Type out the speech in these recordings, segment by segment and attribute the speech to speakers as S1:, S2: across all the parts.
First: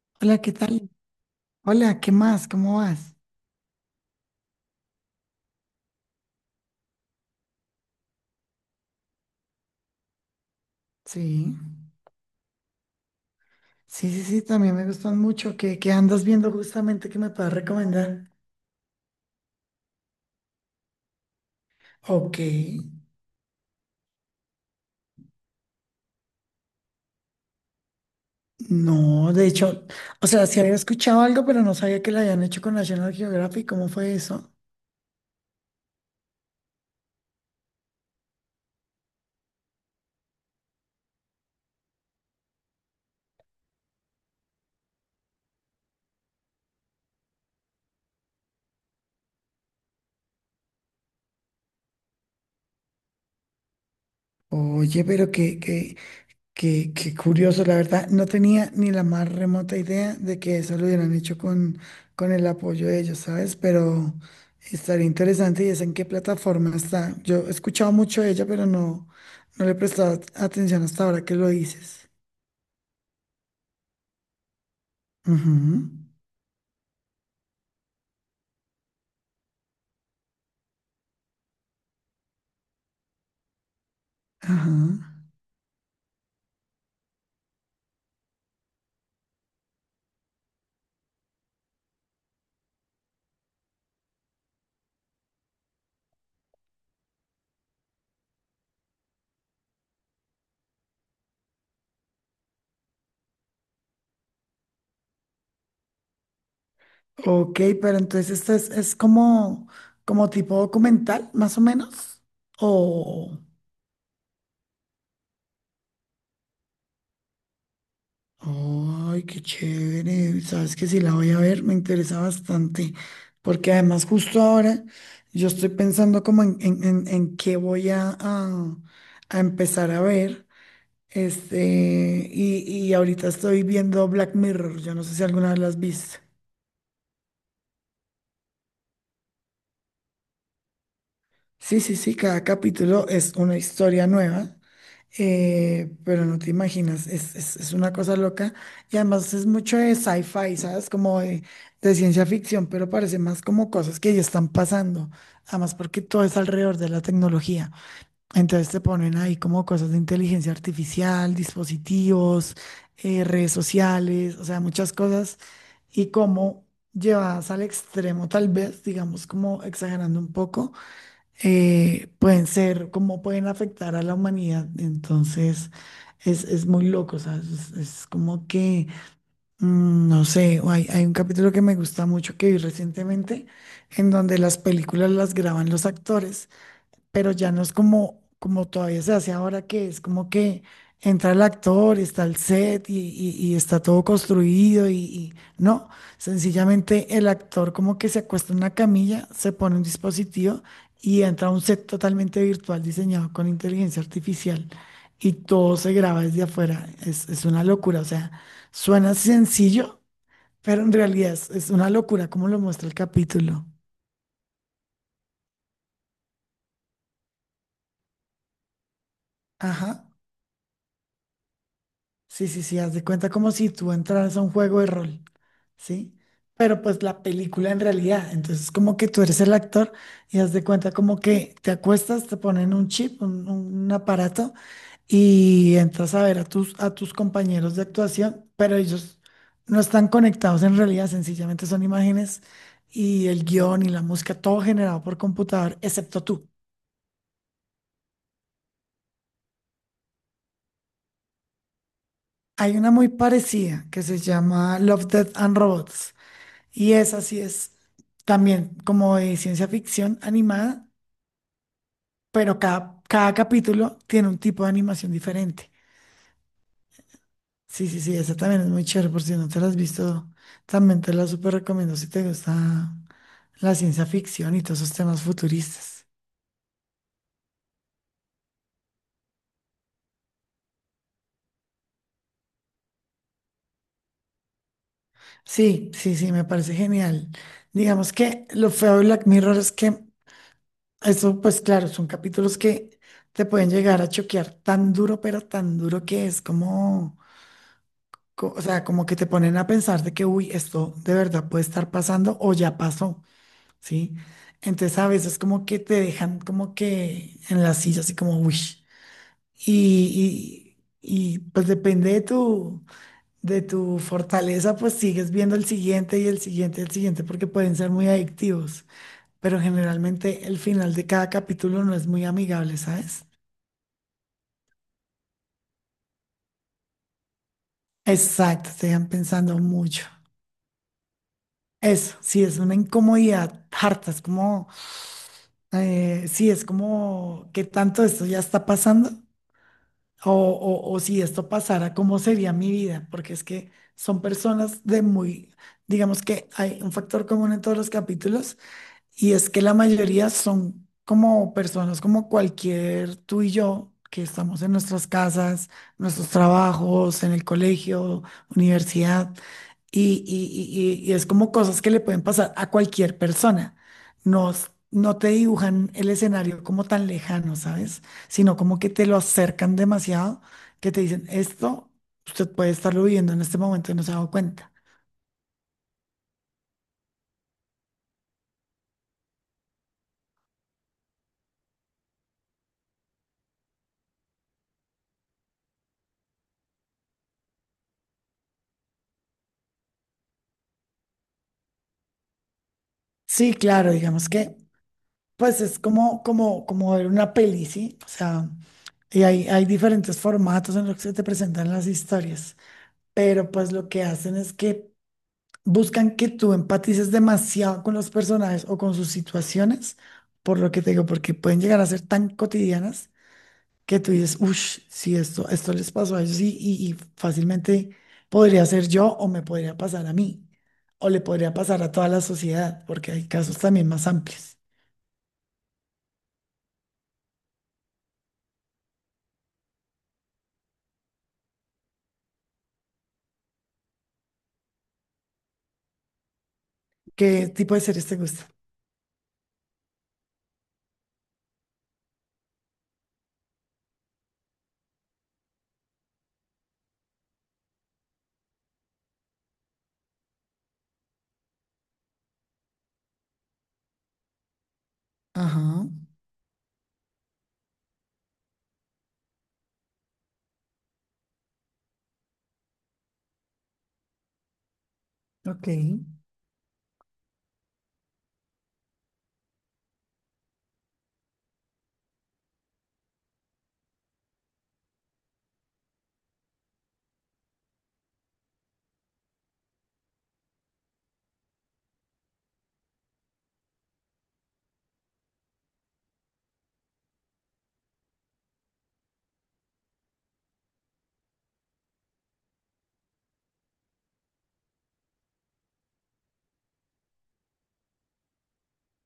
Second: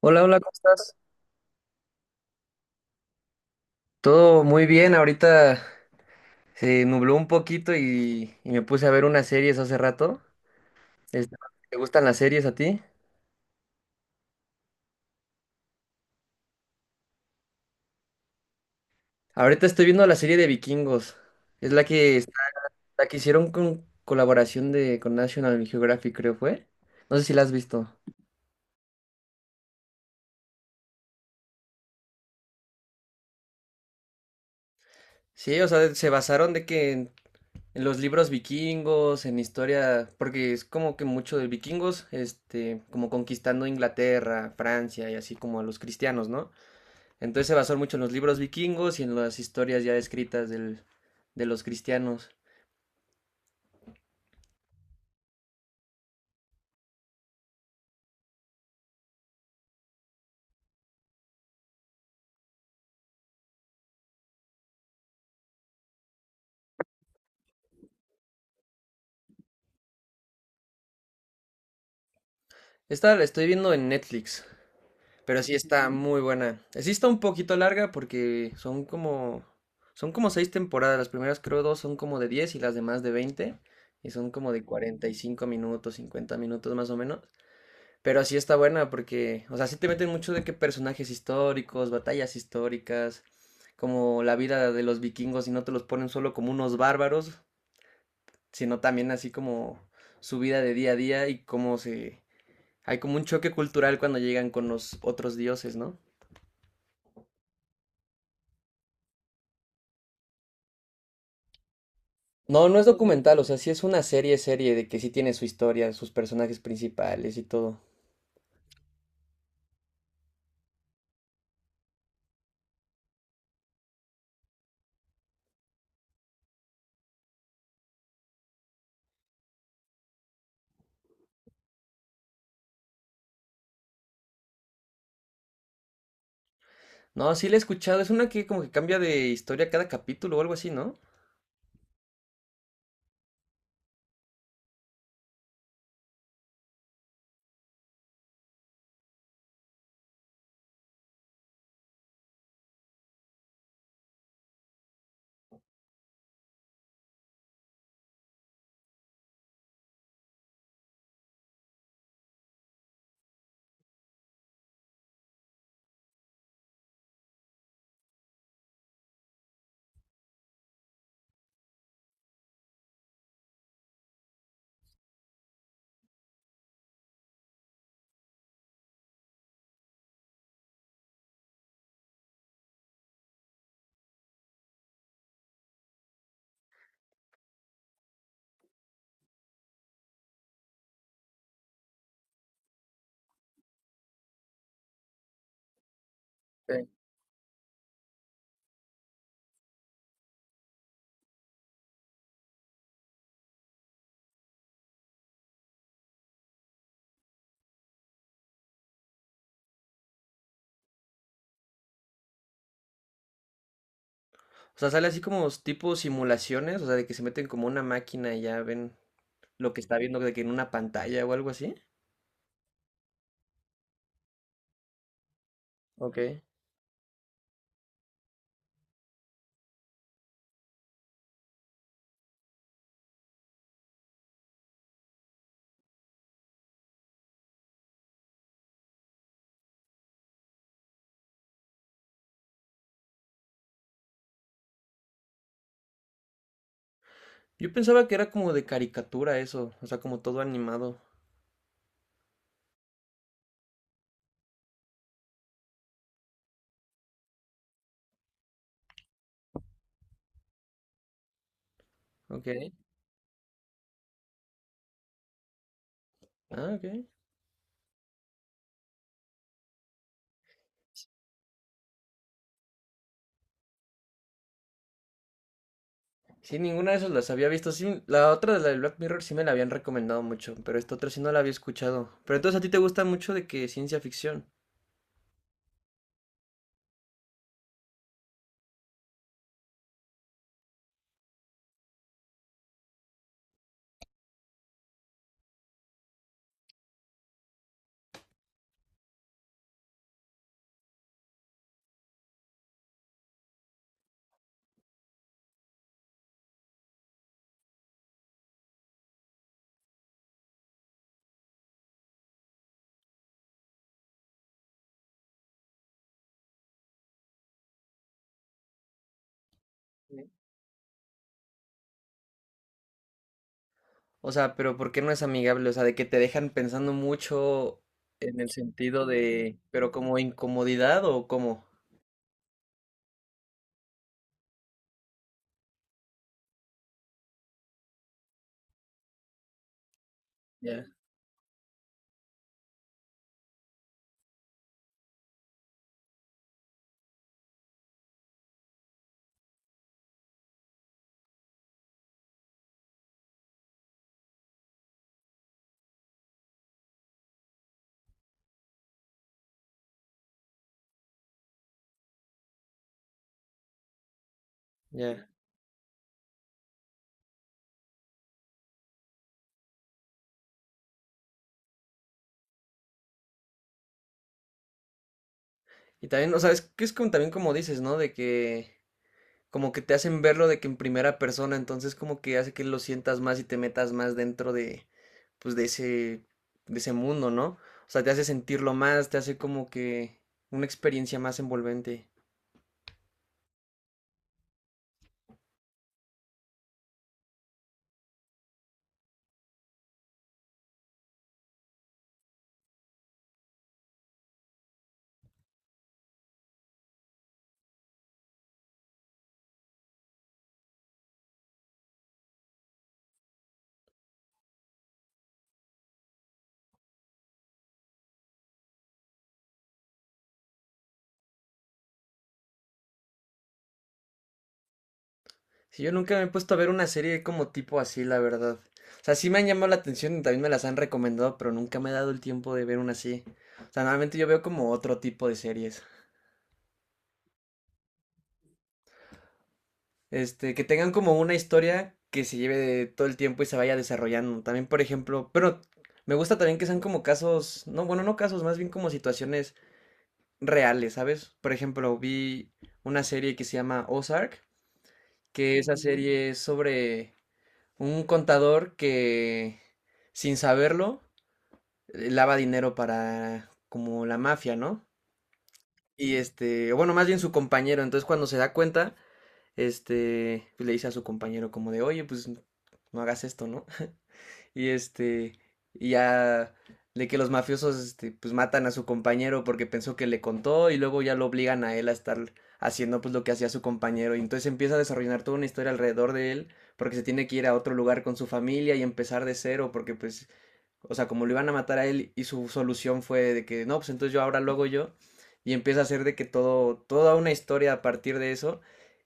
S1: Hola, hola,
S2: Hola,
S1: ¿cómo
S2: ¿qué tal?
S1: estás?
S2: Hola, ¿qué más? ¿Cómo vas?
S1: Todo muy bien, ahorita se nubló un poquito y me puse a ver unas series hace rato. Este,
S2: Sí,
S1: ¿Te gustan las series a ti?
S2: sí, sí, sí, también me gustan mucho. ¿Qué andas viendo justamente que me puedas recomendar?
S1: Ahorita estoy viendo la serie de Vikingos. Es la que, está-
S2: Ok,
S1: La que hicieron con colaboración con National Geographic, creo fue. No sé si la has visto.
S2: no, de hecho, o sea, sí había escuchado algo, pero no sabía que lo habían hecho con National Geographic. ¿Cómo fue eso?
S1: Sí, o sea, se basaron de que en los libros vikingos, en historia, porque es como que mucho de vikingos, como conquistando Inglaterra, Francia y así como a los cristianos, ¿no? Entonces se basó mucho en los libros vikingos y en las historias ya escritas de los cristianos.
S2: Oye, pero qué curioso, la verdad, no tenía ni la más remota idea de que eso lo hubieran hecho con el apoyo de ellos, ¿sabes? Pero estaría interesante y es en qué plataforma está. Yo he escuchado mucho de ella, no le he prestado atención hasta ahora que lo dices.
S1: Esta la estoy viendo en Netflix, pero sí
S2: Ujú.
S1: está muy buena. Sí está un poquito larga porque son como 6 temporadas. Las primeras creo dos son como de 10 y las demás de 20. Y son como de cuarenta y
S2: Ajá.
S1: cinco minutos, 50 minutos más o menos. Pero sí está buena porque, o sea, sí te meten mucho de que personajes históricos, batallas históricas, como la vida de los vikingos y no te los ponen solo como unos bárbaros, sino también así como su vida de día a día y cómo se... Hay como un choque cultural cuando llegan con los otros dioses, ¿no?
S2: Ok, pero entonces esta es como, como tipo documental, más o menos.
S1: No, no es
S2: O.
S1: documental, o sea, sí es una serie de que sí tiene su historia, sus personajes principales y todo.
S2: Ay, qué chévere. Sabes que sí la voy a ver, me interesa bastante. Porque además justo ahora yo estoy pensando como en qué voy a empezar a ver. Y ahorita estoy viendo Black Mirror. Yo no sé si alguna vez las viste.
S1: No, sí la he escuchado, es una que como que cambia de historia cada capítulo o algo así, ¿no?
S2: Sí, sí, sí, cada capítulo es una historia nueva. Pero no te imaginas, es una cosa loca. Y además es mucho de sci-fi, ¿sabes? Como de ciencia ficción, pero parece más como cosas que ya están pasando. Además porque todo es alrededor de la tecnología. Entonces te ponen ahí como cosas de inteligencia artificial, dispositivos, redes sociales, o sea, muchas cosas. Y como llevadas al extremo, tal vez, digamos, como exagerando un poco pueden ser, cómo pueden afectar a la humanidad. Entonces, es muy loco, ¿sabes? Es como que, mm, no sé, o hay un capítulo que me gusta mucho que vi recientemente, en donde las películas las graban los actores, pero ya no es como, como todavía se hace ahora, que es como que entra el actor, está el set y está todo construido y no,
S1: Sí.
S2: sencillamente el actor como que se acuesta en una camilla, se pone un dispositivo y entra a un set totalmente virtual diseñado con inteligencia artificial y todo se graba desde afuera. Es una locura, o sea, suena sencillo, pero en realidad es una locura como lo muestra el capítulo.
S1: O sea, sale así como tipo simulaciones, o sea, de que se meten como una máquina y ya ven lo que está
S2: Ajá.
S1: viendo de que en una pantalla o algo así.
S2: Sí, sí, sí, haz de cuenta como si tú entraras a un juego de rol, ¿sí?
S1: Ok.
S2: Pero pues la película en realidad, entonces como que tú eres el actor y haz de cuenta como que te acuestas, te ponen un chip, un aparato y entras a ver a tus compañeros de actuación, pero ellos no están conectados en realidad, sencillamente son imágenes y el guión y la música, todo generado por computador, excepto tú.
S1: Yo pensaba que era como de caricatura eso, o sea, como todo animado.
S2: Hay una muy parecida que se llama Love, Death and Robots. Y esa sí es también como de ciencia ficción animada,
S1: Ok.
S2: pero cada capítulo tiene un tipo de animación diferente.
S1: Ah, ok.
S2: Sí, sí, sí, esa también es muy chévere, por si no te la has visto, también te la súper recomiendo si te gusta la ciencia ficción y todos esos temas futuristas.
S1: Sí, ninguna de esas las había visto. Sí, la otra de la del Black Mirror sí me la habían recomendado mucho, pero esta otra sí no la había escuchado. Pero entonces a ti te gusta mucho de que ciencia ficción.
S2: Sí, sí, sí, me parece genial. Digamos que lo feo de Black Mirror es que eso, pues claro, son capítulos que te pueden llegar a choquear tan duro, pero tan duro que es como co- O sea, como que te ponen a pensar de que, uy, esto de verdad puede estar pasando o ya pasó, ¿sí? Entonces a veces como que te dejan como que en la silla, así como, uy. Y, pues depende de de tu fortaleza, pues sigues viendo el siguiente y el siguiente y el siguiente porque pueden ser muy adictivos. Pero
S1: Sí.
S2: generalmente el final de cada capítulo no es muy amigable, ¿sabes?
S1: O sea, pero ¿por qué no es amigable? O sea, de que te dejan pensando mucho en el
S2: Exacto, te
S1: sentido
S2: dejan
S1: de,
S2: pensando
S1: pero
S2: mucho.
S1: como incomodidad o cómo.
S2: Eso, sí, es una incomodidad harta, es como sí, es como que tanto esto ya está pasando
S1: Ya,
S2: o si esto pasara, ¿cómo sería mi vida? Porque es que son personas de muy, digamos que hay un factor común en todos los capítulos y es que la mayoría son como personas como cualquier tú y yo, que estamos en nuestras casas, nuestros trabajos, en el colegio, universidad, y es como cosas que le pueden pasar a cualquier persona. No, s- no
S1: ya.
S2: te dibujan el escenario como tan lejano, ¿sabes? Sino como que te lo acercan demasiado, que te dicen, esto usted puede estarlo viviendo en este momento y no se ha dado cuenta.
S1: Y también, o sea, es que es como también como dices, ¿no? De que como que te hacen verlo de que en primera persona, entonces como que hace que lo sientas más y te metas más dentro de, pues de de ese mundo, ¿no? O sea, te hace sentirlo más, te hace como que una experiencia más envolvente.
S2: Sí, claro, digamos que pues es como, como, como ver una peli, ¿sí? O sea, y hay diferentes formatos en los que se te presentan las historias, pero pues lo que hacen es que buscan que tú empatices demasiado con los personajes o con sus situaciones, por lo que te digo, porque pueden llegar a ser tan cotidianas que tú dices, uff, si esto, esto les pasó a ellos y fácilmente podría ser yo o me podría pasar a mí, o le podría pasar a toda la sociedad, porque hay casos también más amplios.
S1: Si yo nunca me he puesto a ver una serie como tipo así, la verdad. O sea, sí me han llamado la atención y también me las han recomendado, pero nunca me he dado el tiempo de ver una así. O sea, normalmente yo veo como otro tipo de series.
S2: ¿Qué tipo de series te gusta?
S1: Que tengan como una historia que se lleve de todo el tiempo y se vaya desarrollando. También, por ejemplo, pero me gusta también que sean como casos, no, bueno, no casos, más bien como situaciones reales, ¿sabes? Por ejemplo, vi una serie que se llama Ozark, que esa
S2: Ajá,
S1: serie es sobre un contador que, sin saberlo, lava dinero para como la mafia, ¿no?
S2: ok,
S1: Y o bueno, más bien su compañero, entonces cuando se da cuenta, pues, le dice a su compañero como de, oye, pues no hagas esto, ¿no? Y y ya de que los mafiosos, pues matan a su compañero porque pensó que le contó y luego ya lo obligan a él a estar haciendo pues lo que hacía su compañero y entonces empieza a desarrollar toda una historia alrededor de él porque se tiene que ir a otro lugar con su familia y empezar de cero porque pues, o sea, como lo iban a matar a él y su solución fue de que no, pues entonces yo ahora lo hago yo y empieza a hacer de que todo, toda una historia a partir de eso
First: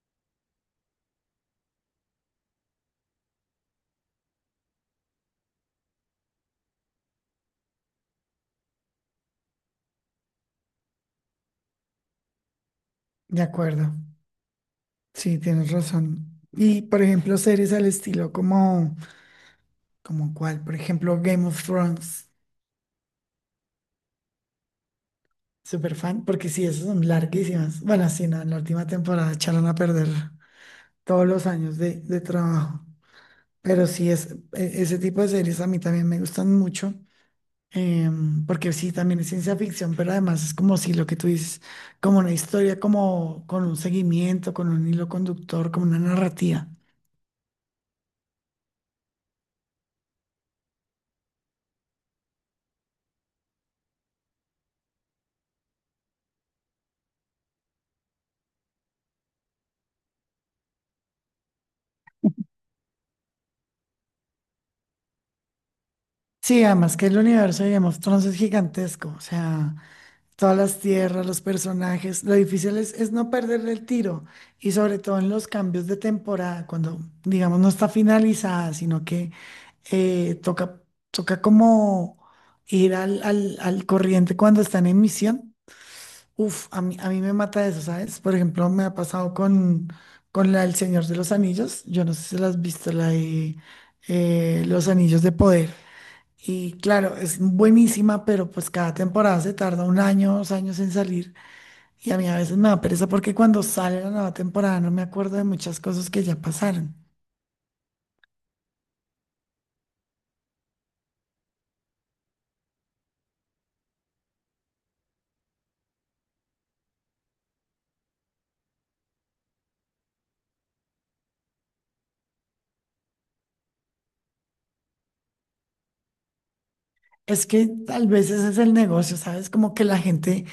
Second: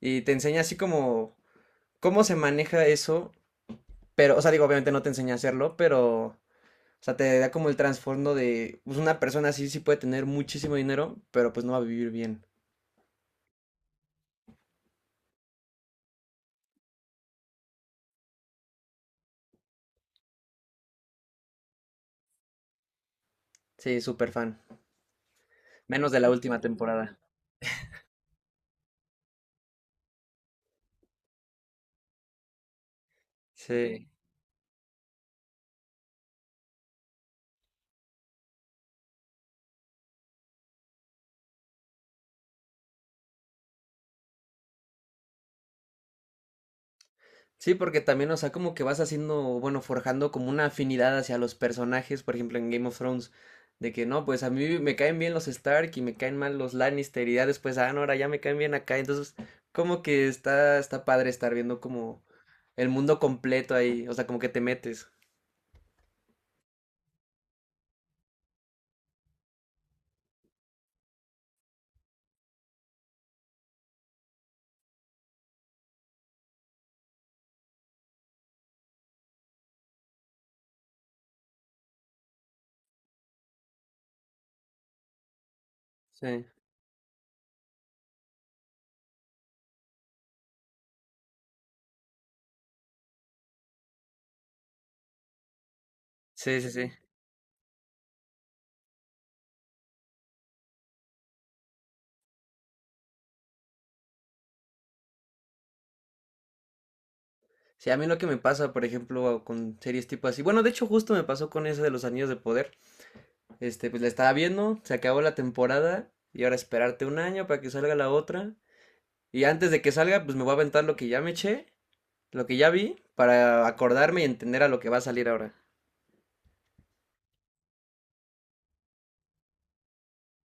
S1: y te enseña así como cómo se maneja eso, pero, o sea, digo, obviamente no te enseña a hacerlo, pero, o sea, te da como el trasfondo de, pues una persona así sí puede tener muchísimo dinero, pero pues no va a vivir bien.
S2: de acuerdo. Sí, tienes razón. Y por ejemplo, series al estilo como, como cuál, por ejemplo, Game of Thrones,
S1: Sí, súper fan.
S2: super
S1: Menos de
S2: fan,
S1: la
S2: porque
S1: última
S2: sí, esas son
S1: temporada.
S2: larguísimas. Bueno, sí, no, en la última temporada echaron a perder todos los años de trabajo. Pero
S1: Sí.
S2: sí, es, e- ese tipo de series a mí también me gustan mucho, em, porque sí, también es ciencia ficción, pero además es como si lo que tú dices, como una historia, como con un seguimiento, con un hilo conductor, como una narrativa.
S1: Sí, porque también, o sea, como que vas haciendo, bueno, forjando como una afinidad hacia los personajes, por ejemplo, en Game of Thrones, de que no, pues a mí me caen bien los Stark y me caen mal los Lannister y ya después, ah, no, ahora ya me caen bien acá, entonces como que está padre estar viendo como el mundo completo ahí, o sea, como que te metes.
S2: Sí, además que el universo de Game of Thrones es gigantesco, o sea, todas las tierras, los personajes, lo difícil es no perderle el tiro y sobre todo en los cambios de temporada, cuando digamos no está finalizada, sino que eh, toca, toca como ir al corriente cuando están en misión.
S1: Sí,
S2: Uf, a mí me mata eso, ¿sabes? Por ejemplo, me ha pasado con la del Señor de los Anillos, yo no sé si la has visto, la de Los Anillos de Poder.
S1: sí, sí,
S2: Y
S1: sí.
S2: claro, es buenísima, pero pues cada temporada se tarda un año, 2 años en salir. Y a mí a veces me da pereza porque cuando sale la nueva temporada no me acuerdo de muchas cosas que ya pasaron.
S1: Sí, a mí lo que me pasa, por ejemplo, con series tipo así, bueno, de hecho justo me pasó con ese de los Anillos de Poder, pues la estaba viendo, se acabó la temporada y ahora esperarte 1 año para que salga la otra. Y antes de que salga, pues me voy a aventar lo que ya me eché, lo que ya vi, para acordarme y entender a lo que va a salir ahora.
S2: Es que tal vez ese es el negocio, ¿sabes? Como que la gente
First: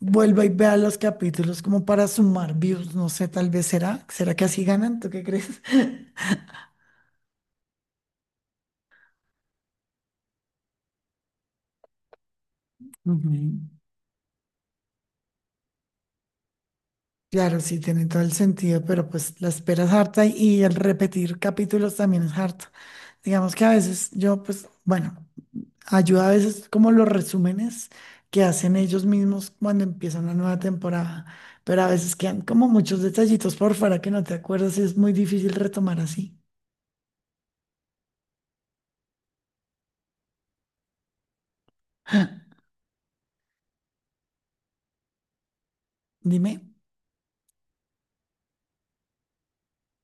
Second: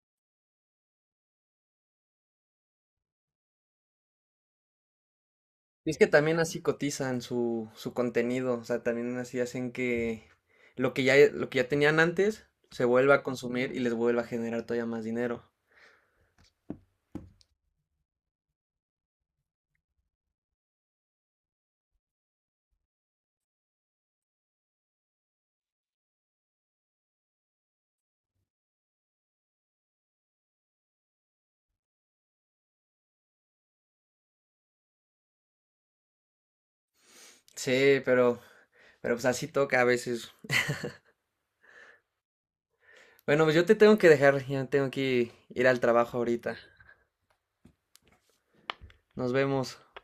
S2: vuelva y vea los capítulos como para sumar views, no sé, tal vez será. ¿Será que así ganan? ¿Tú qué crees?
S1: Y es que también así cotizan su contenido, o sea, también así hacen que lo que ya tenían antes se vuelva a
S2: Ujú.
S1: consumir y les vuelva a generar todavía más dinero.
S2: Claro, sí, tiene todo el sentido, pero pues la espera es harta y el repetir capítulos también es harto. Digamos que a veces yo, pues, bueno. Ayuda a veces como los resúmenes que hacen ellos mismos cuando empieza una nueva temporada, pero a veces quedan como muchos detallitos por fuera que no te acuerdas y es muy difícil retomar así.
S1: Sí, pero pues así toca a veces. Bueno, pues yo te tengo que dejar, ya tengo que ir al trabajo
S2: Dime.
S1: ahorita. Nos vemos.